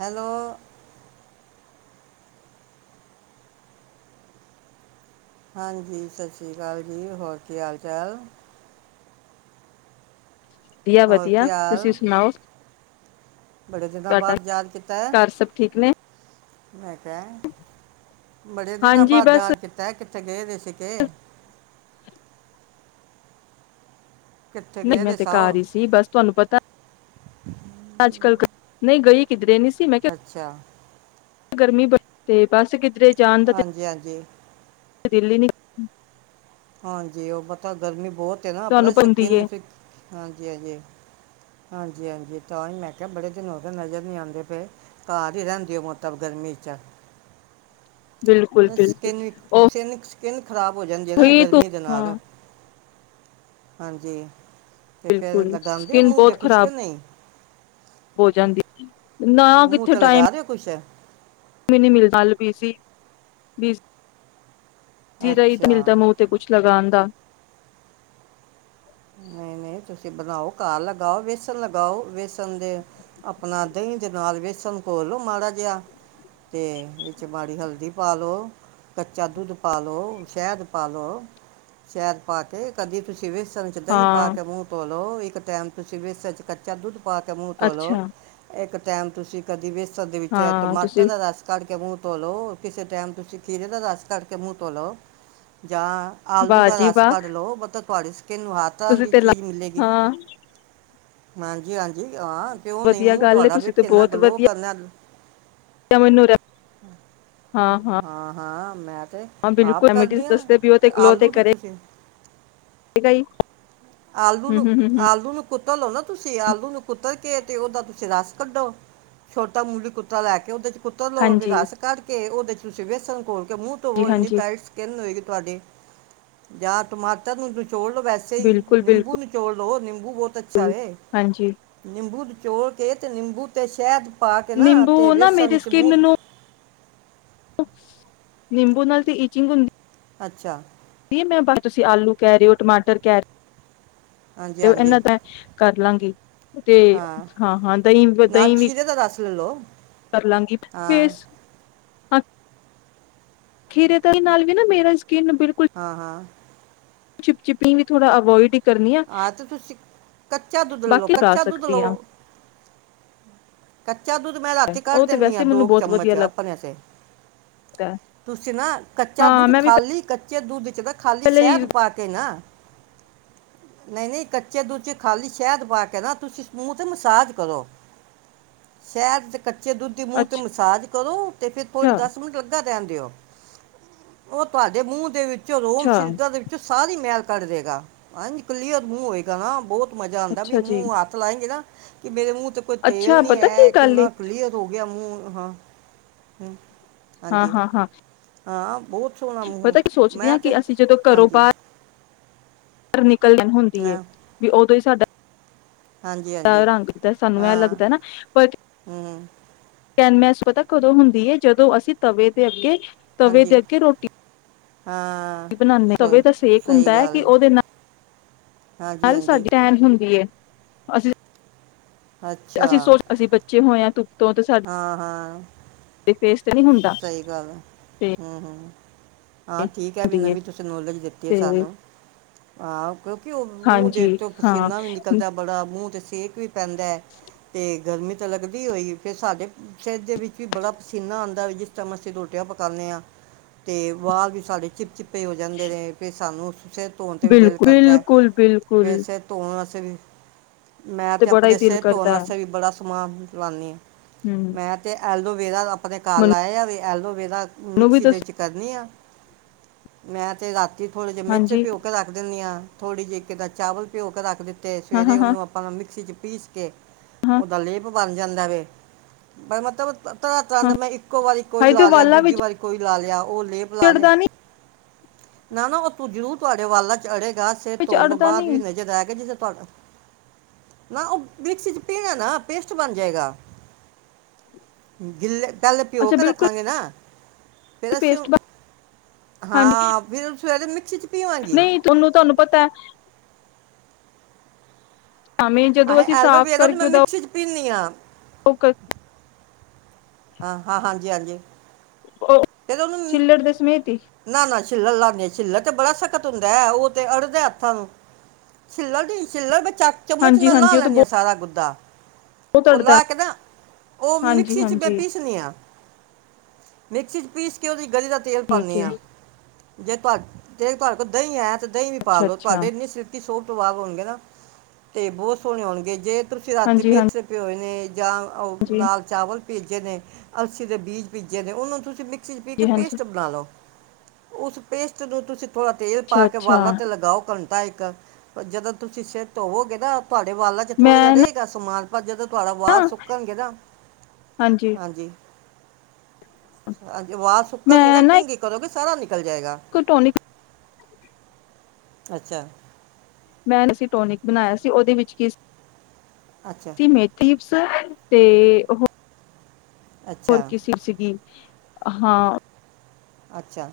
Hello. ਹਾਂਜੀ, ਸਸ੍ਰੀਕਾਲ ਜੀ, ਹੋਰ ਕੀ ਹਾਲ ਚਾਲ? ਵਧੀਆ, ਹੋਰ ਵਧੀਆ, ਕੀ ਤੁਸੀਂ ਹਾਲ ਸੁਣਾਓ? ਬੜੇ ਦਿਨਾਂ ਤੁਹਾਡਾ ਬਾਦ ਯਾਦ ਕੀਤਾ ਐ। ਘਰ ਸਭ ਠੀਕ ਨੇ ਮੈਂ ਕੈ ਬੜੇ ਦਿਨਾਂ ਹਾਂਜੀ ਬਾਦ ਬਸ ਯਾਦ ਕੀਤਾ ਏ ਕਿੱਥੇ ਗਏ ਵੇ ਸੀ ਕੇ ਕਿੱਥੇ ਨਈ, ਗਏ ਮੈਂ ਦੇ ਤੇ ਕਾਰ ਸਾਓ ਹੀ ਸੀ ਬਸ ਤੁਆਨੂੰ ਪਤਾ, ਅੱਜ-ਕੱਲ ਨਈ ਗਈ ਕਿਦਰੇ ਨੀ ਸੀ ਮੈਂ ਕਿਹਾ ਅੱਛਾ। ਗਰਮੀ ਬੜ ਤੇ ਬਸ ਕਿਤੇ ਹਾਂਜੀ, ਹਾਂਜੀ। ਦਿੱਲ ਈ ਨੀ ਹਾਂਜੀ, ਉ ਪਤਾ ਗਰਮੀ ਬੋਤ ਨਾ, ਪਤਾ ਹੁੰਦੀ ਸਕਿਨ ਹੈ ਫਿ, ਹਾਂਜੀ, ਹਾਂਜੀ ਹਾਂਜੀ, ਹਾਂਜੀ, ਤਾਂ ਹੀ ਮੈਂ ਕੇਆ ਬੜੇ ਦਿਨ ਹੋਗੇ ਨਜ਼ਰ ਨੀ ਆਂਦੇ ਪਏ, ਕਾਰ ਹੀ ਰੈਂਦੇ ਓ ਮਤਬ ਗਰਮੀ ਚ। ਬਿਲਕੁਲ, ਬਿਲਕੁਲ। ਓ ਕਿਨ ਖਰਾਬ ਹੋ ਜਾਂਦੀ ਆ ਨਾ ਗਰਮੀ ਦੇ ਨਾਲ। ਹਾਂਜੀ। ਤੇ ਫੇਰ ਬਿਲਕੁਲ ਲਗਾਂਦੇ ਓ ਸਕਿਨ ਮੂੰਹ ਤੇ ਬਹੁਤ ਕੁੱਛ ਖ਼ਰਾਬ ਕੇ ਨਈ? ਹੋ ਜਾਂਦੀ ਨਾ ਮੂੰਹ ਕਿੱਥੇ ਤੇ ਟਾਈਮ ਲਗਾ ਦਿਓ ਕੁਛ ਵੀ ਨੀ ਮਿਲਦਾ ਬੀ-ਸੀ ਜੀਰਾਈਦ ਅੱਛਾ ਮਿਲਦਾ ਮੂੰਹ ਤੇ ਕੁੱਛ ਲਗਾਨ ਦਾ ਨਹੀਂ ਨਹੀਂ ਤੁਸੀਂ ਬਣਾਓ ਘਰ ਲਗਾਓ ਵੇਸਣ ਲਗਾਓ ਵੇਸਣ ਦੇ ਆਪਣਾ ਦਹੀਂ ਦੇ ਨਾਲ ਵੇਸਣ ਘੋਲੋ ਮਾੜਾ ਜਿਹਾ ਤੇ ਵਿੱਚ ਮਾੜੀ ਹਲਦੀ ਪਾ ਲਓ ਕੱਚਾ ਦੁੱਧ ਪਾ ਲਓ ਸ਼ਹਿਦ ਪਾ ਲਓ ਸ਼ਹਿਦ ਪਾ ਕੇ ਕਦੀ ਤੁਸੀਂ ਵੇਸਣ ਦਹੀਂ ਪਾ ਹਾਂ ਕੇ ਮੁਹ ਤੋਲੋ ਇੱਕ ਟਾਈਮ ਤੁਸੀਂ ਵੇਸਨ ਚ ਕੱਚਾ ਦੁੱਧ ਪਾ ਕੇ ਮੂੰਹ ਧੋਲੋ ਅੱਛਾ ਇੱਕ ਟੈਮ ਤੁਸੀਂ ਕਦੀ ਵੇਸ ਦੇ ਵਿੱਚ ਹਾਂ ਟਮਾਟਰ ਤੁਸੀਂ ਦਾ ਰਸ ਕੱਢ ਕੇ ਮੂੰਹ ਧੌਲੋ ਕਿਸੇ ਟਾਈਮ ਤੁਸੀਂ ਖੀਰੇ ਦਾ ਰਸ ਕੱਢ ਕੇ ਮੂੰਹ ਤੋਲਓ ਜਾਂ ਆਲੂ ਵਾਹ ਦਾ ਜੀ ਰਸ ਵਾਹ ਕੱਢ ਲਓ ਤੁਹਾਡੀ ਸਕਿਨ ਵਾ ਤੁਸੀਂ ਤੇ ਹਾਂ। ਹਾਂਜੀ ਹਾਂਜੀ ਹਾਂ ਕਿਉਂ ਨਹੀਂ ਵਧੀਆ ਮੂੰਹ ਗੱਲ ਏ ਤੁਹਾਡਾ ਤੁਸੀਂ ਵੇਖ ਤੇ ਕਿੰਨਾ ਬਹੁਤ ਗਲੋ ਵਧੀਆ ਕਰਨਾ। ਮੈਨੂੰ ਹਾਂ ਹਾਂ। ਮੈਂ ਤੇ ਹਾਂ ਆਪ ਬਿਲਕੁਲ, ਰੈਮਡੀਜ ਕਰਦੀ ਆ ਦੱਸਦੇ ਪਏ ਓ ਤੇ ਗਲੋ ਤੇ ਆਲੂ ਨੂੰ ਤੁਸੀਂ ਕਰੇਗਾ ਹੀ। ਆਲੂ ਨੂੰ, ਆਲੂ ਨੂੰ ਕੁੱਟ ਲੋ ਤੁਸੀਂ ਆਲੂ ਨੂੰ ਕੁੱਤਰ ਕੇ ਤੇ ਓਦਾ ਤੁਸੀਂ ਰਸ ਕੱਢੋ, ਛੋਟਾ ਮੂਲੀ ਕੁੱਤਾ ਲੈ ਕੇ ਓਦੇ ਚ ਕੁੱਤਰ ਲੋ, ਫਿਰ ਹਾਂਜੀ ਰਸ ਕੱਢ ਕੇ ਓਦੇ ਚ ਤੁਸੀਂ ਵੇਸਨ ਘੋਲ ਮੂੰ ਜੀ ਧੋਵੋ ਏਨੀ ਹਾਂਜੀ ਟਾਈਟ ਸਕਿਨ ਹੋਏਗੀ ਤੁਆਡੀ, ਜਾਂ ਟਮਾਟਰ ਨੂੰ ਚੋੜਲੋ ਵੈਸੇ ਈ ਬਿਲਕੁਲ ਨਿੰਬੂ ਬਿਲਕੁਲ ਨਿਚੋੜ ਲੋ ਨਿੰਬੂ ਬਹੁਤ ਅੱਛਾ ਵੇ, ਹਾਂਜੀ ਨਿੰਬੂ ਨਿਚੋੜ ਕੇ ਨਿੰਬੂ ਤੇ ਸ਼ੈਦ ਪਾ ਕੇ ਨਾ, ਤੇ ਨਿੰਬੂ ਨਾ ਵੇਸਣ ਮੇਰੀ ਵਿੱਚ ਮੂੰ ਸਕਿੰਨ ਨੂੰ ਨਿੰਬੂ ਨਾਲ ਤੇ ਇਚਿੰਗ ਹੂੰ ਅੱਛਾ। ਤੁਸੀਂ ਆਲੂ ਕਹਿ ਰਹੇ ਹੋ ਟਮਾਟਰ ਕਹਿ ਹਾਂਜੀ ਹਾਂਜੀ ਇਹਨਾਂ ਤਾਂ ਕਰ ਲਾਂਗੀ। ਤੇ ਹਾਂ ਹਾਂ ਦਹੀਂ ਨਾ ਦਹੀਂ ਵੀ ਖੀਰੇ ਦਾ ਰਸ ਲੈ ਲਓ ਕਰਲਾਂਗੀ ਹਾਂ ਫੇਸ ਹਾਂ, ਖੀਰੇ ਦਹੀ ਨਾਲ ਵੀ ਨਾ ਮੇਰਾ ਸਕਿਨ ਬਿਲਕੁਲ ਹਾਂ ਹਾਂ ਚਿਪਚਿਪੀ ਵੀ ਥੋੜਾ ਅਵੋਇਡ ਆ ਤੇ ਤੁਸੀਂ ਕੱਚਾ ਦੁੱਧ ਲਓ ਬਾਕੀ ਲਗਾ ਕੱਚਾ ਦੁੱਧ ਸਕਦੀ ਆ ਲਓ ਕੱਚਾ ਦੁੱਧ ਮੈਂ ਰਾਤੀ ਕੱਢ ਉਹ ਤੇ ਦਿੰਦੀ ਆ ਵੈਸੇ ਮੈਨੂੰ ਦੋ ਕੁ ਬਹੁਤ ਵਧੀਆ ਚਮਚ ਲੱਗ ਆਪਣੇ ਵਾਸਤੇ ਤੁਸੀਂ ਨਾ ਕੱਚਾ ਹਾਂ ਦੁੱਧ ਮੈਂ ਵੀ ਖਾਲੀ ਕੱਚੇ ਦੁੱਧ ਤਾਂ ਖਾਲੀ ਪਹਿਲੇ ਹੀ ਸ਼ਹਿਦ ਪਾ ਕੇ ਨਾ। ਨਹੀਂ ਨਹੀਂ ਕੱਚੇ ਦੂੱਚੇ ਖਾਲੀ ਸ਼ਹਿਦ ਪਾ ਕੇ ਨਾ ਤੁਸੀਂ ਮੂਹ ਤੇ ਮਸਾਜ ਕਰੋ ਸ਼ਹਿਦ ਕੱਚੇ ਦੁੱਧ ਦੀ ਮੂੰਹ ਤੇ ਅੱਛਾ ਮਸਾਜ ਕਰੋ ਤੇ ਫਿਰ ਦਸ ਮਿੰਟ ਲੱਗਾ ਰੇਂਦੇਓ ਉਹ ਤੁਹਾਡੇ ਮੂੰਹ ਦੇ ਵਿੱਚ ਰੋਮ ਅੱਛਾ ਸ਼ਹੀਦਾਂ ਦੇ ਵਿੱਚੋਂ ਸਾਰੀ ਮੈਲ ਕਰ ਦੇਗਾ ਹਾਂਜੀ ਕਲੀ ਆਂਗਨ ਮੂੰਹ ਹੋਏਗਾ ਨਾ ਬਹੁਤ ਮਜਾ ਆਂਦਾ ਵੀ ਅੱਛਾ ਜੀ ਮੂੰ ਹੱਥ ਲਾਏਂਗੀ ਨਾ ਕਿ ਮੇਰੇ ਮੂੰਹ ਤੇ ਕੋਈ ਤੇਲ ਅੱਛਾ ਨੀ ਪਤਾ ਕੀ ਹੈ, ਗੱਲ ਏ ਕਿੰਨਾ ਕਲੀਅਰ ਹੋ ਗਿਆ ਮੂੰ, ਹਾਂ, ਹੂੰ ਹਾਂ, ਹਾਂ, ਹਾਂ ਹਾਂ ਸੋਹਣਾ ਮੂੰਹ ਪਤਾ ਕੀ ਸੋਚਦੇ ਆ ਮੈਂ ਤੇ ਕਿ ਅਸੀਂ ਜਦੋਂ ਘਰੋਂ ਹਾਂਜੀ ਬਾਰ ਨਿਕ ਕਲਣ ਹੁੰਦੀ ਏ, ਹਾਂ ਵੀ ਉਦੋਂ ਹੀ ਸਾਡਾ ਹਾਂਜੀ ਦਾ ਹਾਂਜੀ ਰੰਗਦਾ ਸਾਨੂੰ ਏ ਹਾਂ ਲੱਗਦਾ ਨਾ, ਪਰ ਹਮ, ਕੈਨਮੈਸ ਪਤਾ ਕਦੋਂ ਹੁੰਦੀ ਏ, ਜਦੋਂ ਅਸੀਂ ਤਵੇ ਦੇ ਅੱਗੇ ਤਵੇ ਦੇ ਹਾਂਜੀ ਅੱਗੇ ਰੋਟੀ ਹਾਂ ਬਨਾਨੇ ਆ, ਤਵੇ ਸਹੀ ਦਾ ਸੇਕ ਹੁੰਦਾ ਸਹੀ ਹੈ ਗੱਲ ਕਿ ਓਦੇ ਨਾਲ, ਹਾਂਜੀ ਨਾਲ ਹਾਂਜੀ ਸਾਡੀ ਟੈਨ ਹੁੰਦੀ ਐ। ਅਸੀਂ ਅੱਛਾ ਅਸੀ ਸੋਚ, ਅਸੀ ਬੱਚੇ ਚੇ ਹੋਏ ਧੁਪ ਹਾਂ ਹਾਂ ਫੇਸ ਤੇ ਨਹੀਂ ਹੁੰਦਾ ਸਹੀ ਗੱਲ ਆ ਤੇ ਹਮ ਹਮ ਹਾਂ ਠੀਕ ਹੈ ਵੀ ਹੁੰਦੀ ਏ ਨਵੀਂ ਤੁਸੀਂ ਨੌਲੇਜ ਦਿੱਤੀ ਹੈ ਤੇ ਸਾਨੂੰ ਆ ਕਿਉਂਕਿ ਉਹ ਮੂੰਹ ਦੇ ਹਾਂਜੀ ਤੇ ਹਾਂ ਪਸੀਨਾ ਵੀ ਨਿਕਲਦਾ ਬੜਾ ਮੂੰਹ ਤੇ ਸੇਕ ਵੀ ਪੈਂਦਾ ਹੈ ਤੇ ਗਰਮੀ ਤਾਂ ਲੱਗਦੀ ਹੋਈ ਫਰ ਸਾਡੇ ਸਤ ਦੇ ਵਿੱਚ ਵੀ ਬੜਾ ਪਸੀਨਾ ਆਉਂਦਾ ਵੀ ਜਿਸ ਟਾਈਮ ਅਸੀਂ ਰੋਟੀਆਂ ਪਕਾਉਂਦੇ ਹਾਂ ਅਤੇ ਵਾਲ ਵੀ ਸਾਡੇ ਚਿੱਪ ਚਿੱਪੇ ਹੋ ਜਾਂਦੇ ਨੇ ਕਿ ਸਾਨੂੰ ਸਿਰ ਧੋਣ 'ਤੇ ਵੀ ਦਿਲ ਬਿਲਕੁਲ, ਕਰਦੈ ਹੈ ਬਿਲਕੁਲ, ਫਿਰ ਬਿਲਕੁਲ ਸਿਰ ਧੋਣ ਵਸ ਤੇ ਫੀਰ ਮੈਂ ਤੇ ਬੜਾ ਹੀ ਆਪਣੇ ਦਿਲ ਸਿਹਤ ਧੋਣ ਕਰਦਾ ਹੈ ਵਾਸਤੇ ਵੀ ਬੜਾ ਸਮਾਨ ਵੀ ਲਾਉਂਦੇ ਹਾਂ [unintelligible] ਹੂੰ ਮੈਂ ਤੇ ਐਲੌਵ ਵੇਰਾ ਕੱਲ ਆਇ ਆਵੇ ਐਲੋਵੇਰਾ ਮੈਨੂੰ ਵੀ ਮਿਕਸੀ ਦੇ ਦੱਸ ਵਿੱਚ ਕਰਨੀ ਆ ਮੈਂ ਤੇ ਗ ਅਤੇਥੋੜ੍ਹੇ ਜਿਹੇ ਹਾਂਜੀ ਮਿਰਚਿਓ ਕੇ ਰੱਖ ਦਿੰਦੀ ਆਂ ਥੋੜ੍ਹੀ ਜਿਹੀ ਕਿੱਦਾਂ ਚਾਵਲ ਭਿਉਂ ਕੇ ਰੱਖ ਦਿੱਤਾ ਅਤੇ ਹਾਂ, ਸਵੇਰੇ ਹਾਂ, ਹਾਂ, ਉਹਨੂੰ ਆਪਾਂ ਨੂੰ ਮਿਕਸੀ 'ਚ ਪੀਸ ਕੇ ਹਾਂ, ਉਹਦਾ ਲੇਪ ਬਰ ਜਾਂਦਾ ਵੈ, ਹਾਂ ਮਤਲਬ [unintelligible] ਇੱਕੋ ਵਾਰੀ ਕੋਈ ਹਾਏ ਤੇ ਲਾ ਲਿਆ ਵਾਲਾਂ ਦੂਜੀ ਵਿੱਚ ਵਾਰੀ ਕੋਈ ਲਾ ਲਿਆ ਉਹ ਲੇਪ ਲਾ ਲਿਆ ਅੜਦਾ ਨੀ ਨਾ ਨਾ ਉਹ ਤੂੰ ਜ਼ਰੂਰ ਤੁਹਾਡੇ ਵਾਲਾਂ ਚ ਅੜੇ ਗਾ ਸੇ ਵਿੱਚ ਧੋਣ ਤੋਂ ਅੜਦਾ ਬਾਅਦ ਨੀ ਵੀ ਨਜ਼ਰ ਆਇਆ ਗਿਆ ਜਿਸ ਤੁਹਾਡਾ, ਨਾ ਉਹ ਮਿਕਸੀ ਚ ਪੀਹਣਾ ਨਾ, ਪੇਸਟ ਬਣ ਜਾਏਗਾ ਗਿੱ ਪੈਲਾ ਭਿਓ ਅੱਛਾ ਕੇ ਬਿਲਕੁਲ ਰੱਖਾਂਗੇ ਨਾ ਫਿਰ ਅਸੀਂ ਪੇਸਟ ਹਾਂਜੀ ਹਾਂ ਫਿਰ ਸ ਮਿਕਸੀ ਚ ਪੀਵਾਂਗੇ ਨਹੀਂ ਤੁਹਾਨੂੰ ਤੁਹਾਨੂੰ ਪਤਾ ਹੈ ਭਾਵੇਂ ਜਦੋਂ ਅਸੀ ਅਸੀਂ ਐਲਵੇਰਾ ਤੇ ਮੈਂ ਮਿਕਸੀ ਚ ਪੀੱਨੀ ਆਂ ਫੋਕਸ ਹਾਂ ਹਾਂ ਹਾਂਜੀ ਹਾਂਜੀ ਓਹ ਛਿੱਲੜ ਦੇ ਸਮੇਤ ਹੀ ਛਿੱਲਰ ਲਾਂਦੇ ਛਿੱਲਰ ਤੇ ਬੜਾ ਸਖਤ ਹੁੰਦਾ ਹੈ ਉਹ ਤੇ ਅੜਦਾ ਹੱਥਾਂ ਛਿੱਲਰ ਦੀ ਛਿੱਲਰ ਵਿੱਚ ਚ ਚਮਚ ਹਾਂਜੀ, ਨਾਲ ਲਾ ਹਾਂਜੀ ਉਹ ਤਾਂ ਲੈਂਦੀਆਂ ਸਾਰਾ ਗੁੱਦਾ ਬਹੁਤ ਓਹ ਅੜਦਾ ਲਾ ਕੇ ਨਾ ਓਹ ਹਾਂਜੀ, ਮਿਕਸੀ ਚ ਮੈਂ ਹਾਂਜੀ ਪੀਸਨੀ ਆ ਮਿਕਸੀ ਚ ਪੀਸ ਕਿ ਓ ਗਲੀ ਦਾ ਤੇਲ ਠੀਕ ਪਾਨਿ ਹੈ ਆਂ ਜੇ ਤੁਹਾੇ ਤੇ ਤੁਹਾਡੇ ਕੋਲ ਦਹੀਂ ਏ ਦਹੀਂ ਵੀ ਅੱਛਾ, ਪਾਾਲ ਲੋ ਅੱਛਾ ਤੁਹਾਡੇ ਇੰਨੀ ਸਿਤੀ ਸੋਪ ਤੋਂ ਬਾਅਦ ਹੋਣਗੇ ਨਾ ਤੇ ਬਹੁਤ ਸੋਹਣੇ ਹੋਣਗੇ ਜੇ ਤੁਸੀਂ ਰਾਤੀ ਹਾਂਜੀ, ਮੇਸ ਪਿ ਹੋਏ ਨੇ ਜਾਂ ਹਾਂਜੀ, ਦਾਲ-ਚਾਵਲ ਪੀਜੇ ਨੇ, ਅਲਸੀ ਦੇ ਬੀਜ ਪੀਜੇ ਨੇ, ਓਨੂੰ ਤੁਸੀਂ ਮਿ ਮਿੱਕਸੀ ਪੀ ਕੇ ਹਾਂਜੀ, ਹਾਂਜੀ ਪੇਸਟ ਬਣਾ ਲੋ। ਉਸ ਪੇਸਟ ਨੂੰ ਤੁਸੀਂ ਥੋੜਾ ਤੇਲ ਅੱਛਾ, ਪਾ ਕੇ ਅੱਛਾ ਵਾਲਾਂ ਤੇ ਲਗਾਓ ਕ ਹਫਤਾ ਇਕ, ਜਦੋਂ ਤੁਸੀਂ ਸੇਰ ਤੋਵੋਗੇ ਨਾ ਤੁਆਡੇ ਵਾਲਾਂ ਚ ਥੋੜਾ ਜਿਆ ਮੈਂ ਰਏਗਾ ਸਮਾਨ ਪਰ ਜਦੋ ਤੁਆਡਾ ਨਾ ਵਾਲ ਸੁੱਕਣਗੇ ਨਾ, ਹਾਂਜੀ। ਹਾਂਜੀ, ਵਾਲ ਸੁੱਕਣਗੇ ਨਾ ਕੰੰਗੀ ਕਰੋਗੇ, ਸਾਰਾ ਨਿਕ ਲ ਜਾਏਗਾ। ਇੱਕ ਟੋਨਿਕ ਅੱਛਾ। ਮੈਂ ਅਸੀਂ ਟੋਨਿਕ ਬਨਾਇਆ ਸੀ, ਓਦੇ ਵਿੱਚ ਕੀ ਅੱਛਾ ਸੀ ਮੇਥੀ ਤੇ ਓਹ ਓਰ ਅੱਛਾ [unintelligible] ਸੀਗੀ। ਹਾਂ ਅੱਛਾ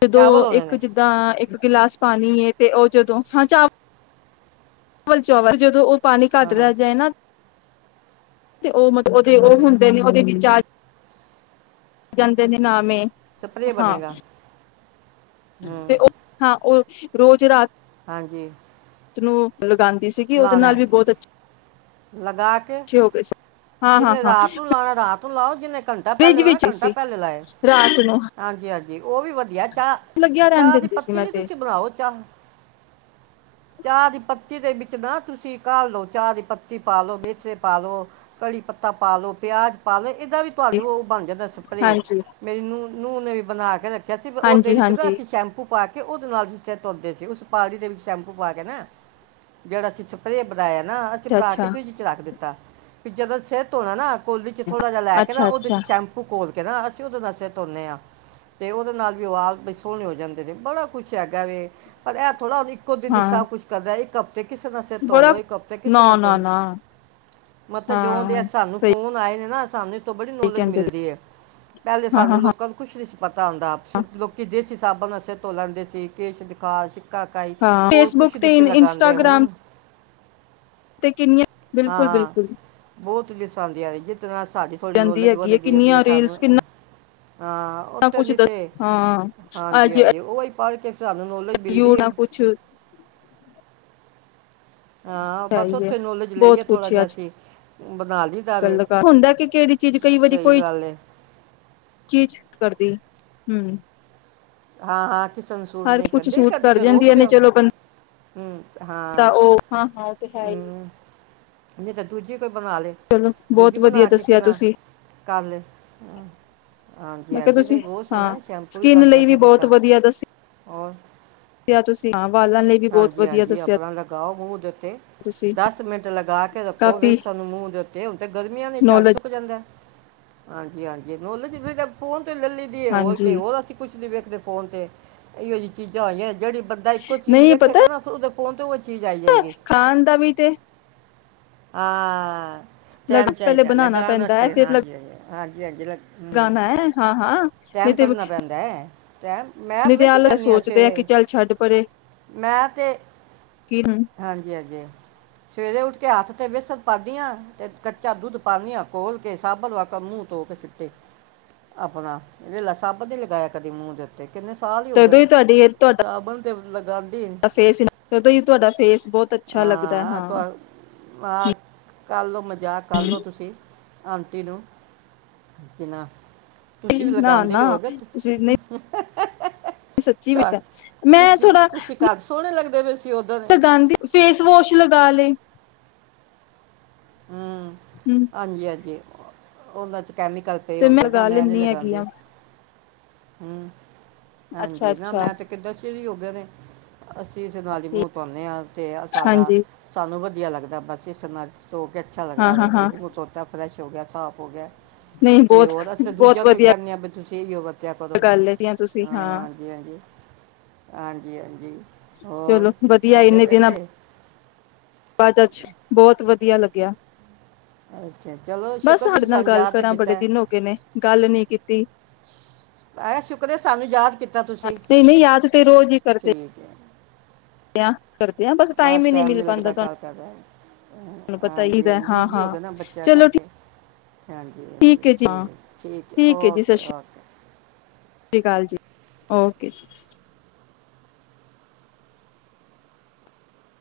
ਤੇ ਦੋ ਚਾਵਲ ਹੋਣੇ ਇੱਕ ਨੇ ਜਿੱਦਾਂ ਗਿਲਾਸ ਪਾਣੀ ਹੈ ਤੇ ਉਹ ਜਦੋਂ ਹਾਂ ਚਾ ਚਵਲ ਚਾਵਲ ਜਦੋਂ ਪਾਣੀ ਘੱਟ ਹਾਂ ਹਾਂ ਰਹਿ ਜਾਏ ਨਾ ਤੇ ਉਹ ਮਤਲਬ-' ਉਹਦੇ ਉਹ ਹਾਂਜੀ ਹੁੰਦੇ ਨੇ ਉਹਦੇ ਵਿਚਾਰੇ ਜਾਂਦੇ ਨੇ ਨਾਮੇ ਸਪਰੇਅ ਹਾਂ ਬਣੇਗਾ ਤੇ ਹੂੰ ਓਹ ਹਾਂ ਓ--ਹ ਰੋਜ ਰਾਤ ਹਾਂਜੀ [unintelligible] ਸੀਗੀ ਉਹਦੇ ਲਾਣਾ ਨਾਲ ਹੈ। ਵੀ ਬਹੁਤ ਅਛ ਅੱਛੇ ਹੋ ਗਏ ਸਨ। ਜਿੱਨੇ ਰਾਤ ਨੂੰ ਲਾਣਾ ਰਾਤ ਲਾਉ ਜਿੰਨੇ ਘੰਟਾ ਪਹਿਲੇ ਫਰਿਜ ਲਾਇਆ, ਵਿੱਚ ਘੰਟਾ ਸੀ ਪਹਿਲੇ ਲਾਏ ਰਾਤ ਨੂੰ ਹਾਂਜੀ ਹਾਂਜੀ, ਉਹ ਵੀ ਵਧੀਆ ਚਾਹ ਲੱਗਿਆ ਰਹਿਣ ਚਾਹ ਦੀ ਦਿੰਦੀ ਸੀ ਪੱਤੀ ਮੈਂ ਨੀ ਤੇ ਤੁਸੀਂ ਬਣਾਓ, ਚਾਹ ਚਾਹ ਦੀ ਪੱਤੀ ਦੇ ਵਿੱਚ ਨਾ ਤੁਸੀਂ ਘਾਲ ਲੋ, ਚਾਹ ਦੀ ਪੱਤੀ ਪਾਾਲੋ ਵਿੱਚ ਪਾਾਲੋ। ਕੜੀ ਪੱਤਾ ਪਾ ਲੋੋ, ਪਿਆਜ ਪਾ ਲੋ ਜਿੱਦਾਂ ਵੀ ਪਾ ਲਾਉ, ਉਹ ਬਣ ਜਾਂਦਾ ਸਪਰੇ, ਹਾਂਜੀ ਮੈਨੂੰ ਨੂੰਹ ਨੇ ਵੀ ਬਣਾ ਕੇ ਕਿ ਅਸੀਂ ਉਹਦੇ ਹਾਂਜੀ ਵਿੱਚ ਨਾ ਹਾਂਜੀ ਅਸੀਂ ਸ਼ੈਂਪੂ ਪਾ ਕੇ ਓਹਦੇ ਨਾਲ ਸਿਰ ਧੋਂਦੇ ਸੀ, ਉਸ ਪਾਣੀ ਦੇ ਵਿੱਚ ਸ਼ੈਂਪੂ ਪਾ ਕੇ ਨਾ ਜਿਹੜਾ ਅਸੀ ਸਪਰੇ ਬਣਾਇਆ ਨਾ ਅਸੀਂ ਬਣਾ ਕੇ ਅੱਛਾ ਫਰਿੱਜ ਚ ਰੱਖ ਦਿੱਤਾ। ਜਦੋਂ ਸਿਰ ਧੋਣਾ ਨਾ ਕੋਲੀ ਚ ਥੋੜਾ ਜਿਹਾ ਲੈ ਕੇ ਨਾ ਅੱਛਾ ਅੱਛਾ ਉਹਦੇ ਚ ਅੱਛਾ ਸ਼ੈਂਪੂ ਘੋਲ ਹਾਂ, ਅਸੀਂ ਓਹਦੇ ਨਾਲ ਸਿਰ ਧੋਨੇ ਹਾਂ ਤੇ ਉਹਦੇ ਨਾਲ ਵੀ ਵਾਲ ਬੜੇ ਸੋਹਣੇ ਹੋ ਜਾਂਦੇ ਨੇ, ਬੜਾ ਕੁੱਛ ਹੈਗਾ ਏ ਪਰ ਇਹ ਥੋੜਾ ਓਹਦੀ ਕੁਝ ਨੀ ਹਾਂ ਸਭ ਕੁਛ ਕਰਦਾ ਏ। ਕਿਸੇ ਦਾ ਸਿਰ ਧੋ ਬੜਾ ਲਉ, ਇੱਕ ਹਫਤੇ ਕਿਸੇ ਨਾ ਦਾ ਨਾ ਨਾ ਮਤਲਬ ਜਦੋਂ ਦੇ ਹਾਂ ਸਾਨੂੰ ਸਹੀ ਫੋਨ ਆਏ ਨੇ ਨਾ ਸਾਨੂੰ ਤੋਂ ਬੜੀ ਨੌਲੇਜ ਕਹਿੰਦੇ ਮਿਲਦੀ ਹੈ, ਪਹਿਲੇ ਹਾਂ ਹਾਂ ਸਾਨੂੰ ਹਾਂ ਲੋਕਾਂ ਨੂੰ ਕੁਛ ਨੀ ਪਤਾ ਹੁੰਦਾ, ਲੋਕੀ ਜਿਸ ਸਾਬਣ ਨਾਲ ਸਿਰ ਧੋ ਲੈਂਦੇ ਸੀ ਕੇਸ਼ ਸ਼ਿਕਾਕਈ ਹਾਂ ਹੋਰ ਕੁਛ ਫੇਸਬੁੱਕ ਨਹੀਂ ਤੇ ਸੀ ਲਗਾਉਂਦੇ, ਆ ਇੰਸਟਾਗ੍ਰਾਮ ਹੁਣ ਤੇ ਕਿੰਨੀਆਂ ਬਿਲਕੁਲ, ਬਿਲਕੁਲ। ਬਹੁਤ ਵਿਛਾਉਂਦੀਆ ਨੇ ਜਿਸ ਤਰ੍ਹਾਂ ਸਾਡੀ ਥੋੜੀ ਜਾਂਦੀ ਨੌਲੇਜ ਹੈਗੀ ਹੈ ਵੱਧਦੀ ਪਈ ਏ, ਕਿੰਨੀਆਂ ਰੀਲਸ ਸਾਨੂੰ ਕਿੰਨਾ ਹਾਂ, ਉੱਥੇ ਕੁਛ ਦੀ ਤੇ ਦੱਸ ਹਾਂ ਹਾਂਜੀ ਅੱਜ ਹਾਂਜੀ, ਉਹੀ ਪੜ੍ਹ ਕੇ ਸਾਨੂੰ ਨੌਲੇਜ ਮਿਲਦੀ ਯੂ ਏ। ਨਾ ਕੁਛ ਹੈ ਹੀ ਏ ਨੋਲੇਜ ਬਹੁਤ ਲਈਏ ਥੋੜਾ ਕੁਛ ਆ ਜਿਹਾ ਅੱਜ ਅਸੀਂ ਬਣਾ ਲਈ ਦਾਵੇ ਗੱਲ ਕਰ ਹੁੰਦਾ ਕਿ ਕਿਹੜੀ ਚੀਜ਼ ਕਈ ਵਾਰੀ ਸਹੀ ਕੋਈ ਗੱਲ ਹੈ ਚੀਜ਼ ਕਰਦੀ ਹੂੰ। ਹਾਂ, ਹਾਂ। ਸੂਟ ਨੇ ਕਦੇੇ ਸੂਟ ਕਦੀ ਕਰ ਤੇ ਰੋਕ ਜਾਂਦੀਆਂ ਨੇ ਦਿਓ, ਚਲੋ ਹੂੰ ਬੰਦਾ ਹਾਂ ਉਹ ਹਾਂ ਹਾਂ ਉਹ ਤੇ ਹੈ ਹੀ ਹੂੰ। ਨਹੀਂੇ ਤਾਂ ਦੂਜੇ ਕੋਈ ਬਣਾ ਲਏ ਚਲੋ ਦੂਜੀ ਬਹੁਤ ਵਧੀਆ ਬਣਾ ਕੇ ਕਿ ਦੱਸਿਆ ਨਾ ਤੁਸੀਂ ਕਰ ਲ ਹਾਂਜੀ ਮੈਂ ਕਿਹਾ ਹਾਂਜੀ ਤੁਸੀ ਬਹੁਤ ਸੋਹਣਾ ਸ਼ੈਂਪੂ ਵੀ ਬਣ ਜਾਂਦੇ ਹੁਤ ਵਧੀਆ ਦੱਸੀ ਹੋਰ ਜਾਂ ਤੁਸੀਂ ਆ ਹਾਂਜੀ ਹਾਂਜੀ ਆਪਣਾ ਲਗਾਓ ਮੂੰਹ ਦੇ ਉਤੇ, ਤੁਸੀਂ ਦਸ ਮਿੰਟ ਲਗਾ ਕੇ ਰੱਖੋ ਕਾਫ਼ੀ ਵੇਸਣ ਮੂੰਹ ਦੇਤੇ ਹੁਣ ਤੇ ਗਰਮੀਆਂ ਨ ਝੜ ਨੌਲੇਜ ਸੁੱਕ ਜਾਂਦਾ ਹਾਂਜੀ। ਜੀ ਹਾਂਜੀ ਨੌਲੇਜ [unintelligible] ਫੋਨ ਲੇ ਲੀ ਦੀਏ ਹੋਰ ਹਾਂਜੀ ਹੋਰ ਅਸੀਂ ਕੁਛ ਨ ਵੇਖਦੇ ਫੋਨ ਤੇ ਇਹੋ ਜਿਹੀ ਚੀਜ਼ਾਂ ਆਈਆਂ ਜਿਹੜੀ ਬੰਦਾ ਇੱਕੋ ਚੀਜ਼ ਨਹੀਂ ਵੇਖਿਆ ਪਤਾ ਕਰਨਾ ਫੋਨ ਤੋਂ ਖਾਣ ਦਾ ਵੀ ਤੇ ਹਾਂ। ਟੈਮ ਲਗਾ ਪਹਿਲੇ ਚਾਹੀਦਾ ਬਣਾਉਣਾ ਲਗਾਉਣ ਆਸਤੇ ਹਾਂਜੀ ਹ ਹਾਂਜੀ ਹਾਂਜੀ ਲ ਗਾਣਾ ਹੈ ਹਾਂ ਹਾਂ। ਨਹੀਂ ਟੈਮ ਤੇ ਕੱਢਨਾ ਪੈਂਦਾ ਹੈ। ਮੈਂ ਨਹੀਂ ਪਤਾ ਤੇ ਕੀ ਆਹ ਕਰਨੀ ਆ ਸੋਚਦੇ ਕਿ ਸਵੇਰੇ, ਚੱਲ ਛੱਡ ਪਰੇ ਮੈਂ ਤੇ, ਕਿ ਹਾਂਜੀ-ਹਾਂਜੀ ਸਵੇਰੇ ਉਠ ਤੇ ਹੱਥ ਤੇ ਬੇਸਣ ਪਾਦੀਆਂ ਤੇ ਕੱਚਾ ਦੁੱਧ ਪਾਦੀਆ ਖੋਲ ਕੇ ਸਾਬਣ ਮੂੰਹ ਧੋ ਕੇ ਛੁੱਟੀ ਆਪਣਾ। ਵੇਹਲਾ ਸਭ ਦੇ ਲਗਾਇਆ ਕਦੇ ਮੂੰਹ ਤੇ। ਤੇ ਕਿੰਨੇ ਸਾਲ ਹੀ ਹੋ ਗਏ ਤਦੋਂ ਨੇ ਤੁਹਾਡੀ ਤੁਹਾਡਾ ਸਾਬਣ ਤੇ ਲਗਾ ਫੇਸ ਤੁਹਾਡਾ ਫੇਸ ਬਹੁਤ ਅੱਛਾ ਲੱਗਦਾ ਹੈ ਹਾਂ ਹ। ਕੱਰਲ੍ਹੋ ਮ ਮਜ਼ਾਕ ਕਰ ਲਓ ਤੁਸੀਂ। ਆਂਟੀ ਨੂੰ ਕਿਨਾ ਤੁਸੀਂ ਵੀ ਨਾ ਲਗਾਉਂਦੇ ਨਾ ਹੀ ਹੋਗੇ ਤੁਸੀਂ ਨਹੀਂ ਸੱਚੀ ਵੀ ਤਾਂ ਤੁਸੀਂ ਤੁਸੀਂ ਘਜ ਸੋਹਣੇ ਲੱਗਦੇ [unintelligible] ਲਗਾਉਦੀ ਫੇਸ ਵੋਸ਼ ਲਗਾ ਲਏ ਹੁੰ, ਹਮ ਹਾਂਜੀ ਹਾਂਜੀ। ਉਹਦਾ ਚ ਕੈਮੀਕਲ ਪਏ ਤੇ ਹੁੰਦੇ ਲਗਾ ਮੈਂ ਨੀ ਲੈਂਦੀ ਹੈਗੀ ਲਗਾਦੀ ਊ। ਆ ਹਮ ਅੱਛਾ ਹਾਂਜੀ ਨਾ ਅੱਛਾ ਮੈਂ ਤੇ ਕਿਡਾ ਚਿਰ ਹੀ ਹੋਗੇ ਨੇ। ਅਸੀਂ ਇਸੇ ਨਾਲ ਹੀ ਠੀਕ, ਮੂਰ ਧੋਣੇ ਹਾਂ ਤੇ ਸਾਡਾ ਹਾਂਜੀ ਸਾਨੂੰ ਵ ਵਧੀਆ ਲੱਗਦਾ ਬਸ ਇਸੇ ਨਾਲ ਤੋ ਕੇ ਅੱਛਾ ਹਾਂ ਲੱਗਦਾ ਹਾਂ ਵੇ, ਹਾਂ ਬਈ ਓ ਦੋਤਾ ਫਰੈਸ਼ ਹੋ ਗਿਆ, ਸਾਂਮ ਹੋ ਗਿਆ ਨਹੀਂ ਤੇ ਬਹੁਤ ਹੋਰ ਅਸੀਂ ਬਹੁਤ ਦੂਜਿਆਂ ਨੂੰ ਵੀ ਵਧੀਆ ਕੈਨੇ ਆ ਬਈ ਤੁਸੀਂ ਇਹੀਓ ਵਰਤਿਆ ਕਰੋ। ਗੱਲ ਹੈਗੀ ਤੁਸੀਂ ਹਾਂ, ਹਾਂਜੀ, ਹਾਂਜੀ। ਹਾਂਜੀ, ਹਾਂਜੀ। ਓਰ ਚਲੋ ਹੋਗੇ ਵੇਲੇ? ਬਾਦ ਅੱਜ ਬਹੁਤ ਵਧੀਆ ਲੱਗਿਆ। ਅੱਛਾ ਚਲੋ ਬਸ ਸ਼ੁਕਰ ਸਾਡੇ ਤੁਸੀਂ ਨਾਲ ਸਾਨੂੰ ਗੱਲ ਯਾਦ ਤੇ ਕਰਾਂ ਕੀਤਾ ਬੜੇ ਹੈ। ਦਿਨ ਹੋ ਗਏ ਨੇ ਗੱਲ ਨੀ ਕੀਤੀ। ਅ ਸ਼ੁਕਰ ਸਾਨੂੰ ਯਾਦ ਕੀਤਾ ਤੁਸੀਂ, ਨਹੀਂ ਨਹੀਂ ਯਾਦ ਤੇ ਰੋਜ਼ ਹੀ ਕਰਦੇ ਠੀਕ। ਆ ਕਰਦੇ ਆ, ਬਸ ਟਾਈਮ ਈ ਨਈ ਮਿਲ ਨਹੀਂ ਪਾਂਦਾ ਲੱਗਦਾ ਗੱਲ ਤੁਆਨੂੰ ਕਰਦਾ ਤਾਨੂੰ ਪਤਾ ਹੀ ਹਾਂਜੀ ਤਾਂ, ਹਾਂਜੀ ਹਾਂ, ਬਿਜੀ ਹੋ ਹਾਂ, ਗਿਆ ਨਾ ਬੱਚਿਆਂ ਚਲੋ ਠੀਕ ਕਰਕੇ ਹਾਂਜੀ, ਹਾਂਜੀ, ਹੈ ਜੀ ਹਾਂ ਠੀਕ, ਠੀਕ ਐ, ਓਕੇ, ਓਕੇ। ਕਾਲ ਜੀ, ਓਕੇ ਜੀ।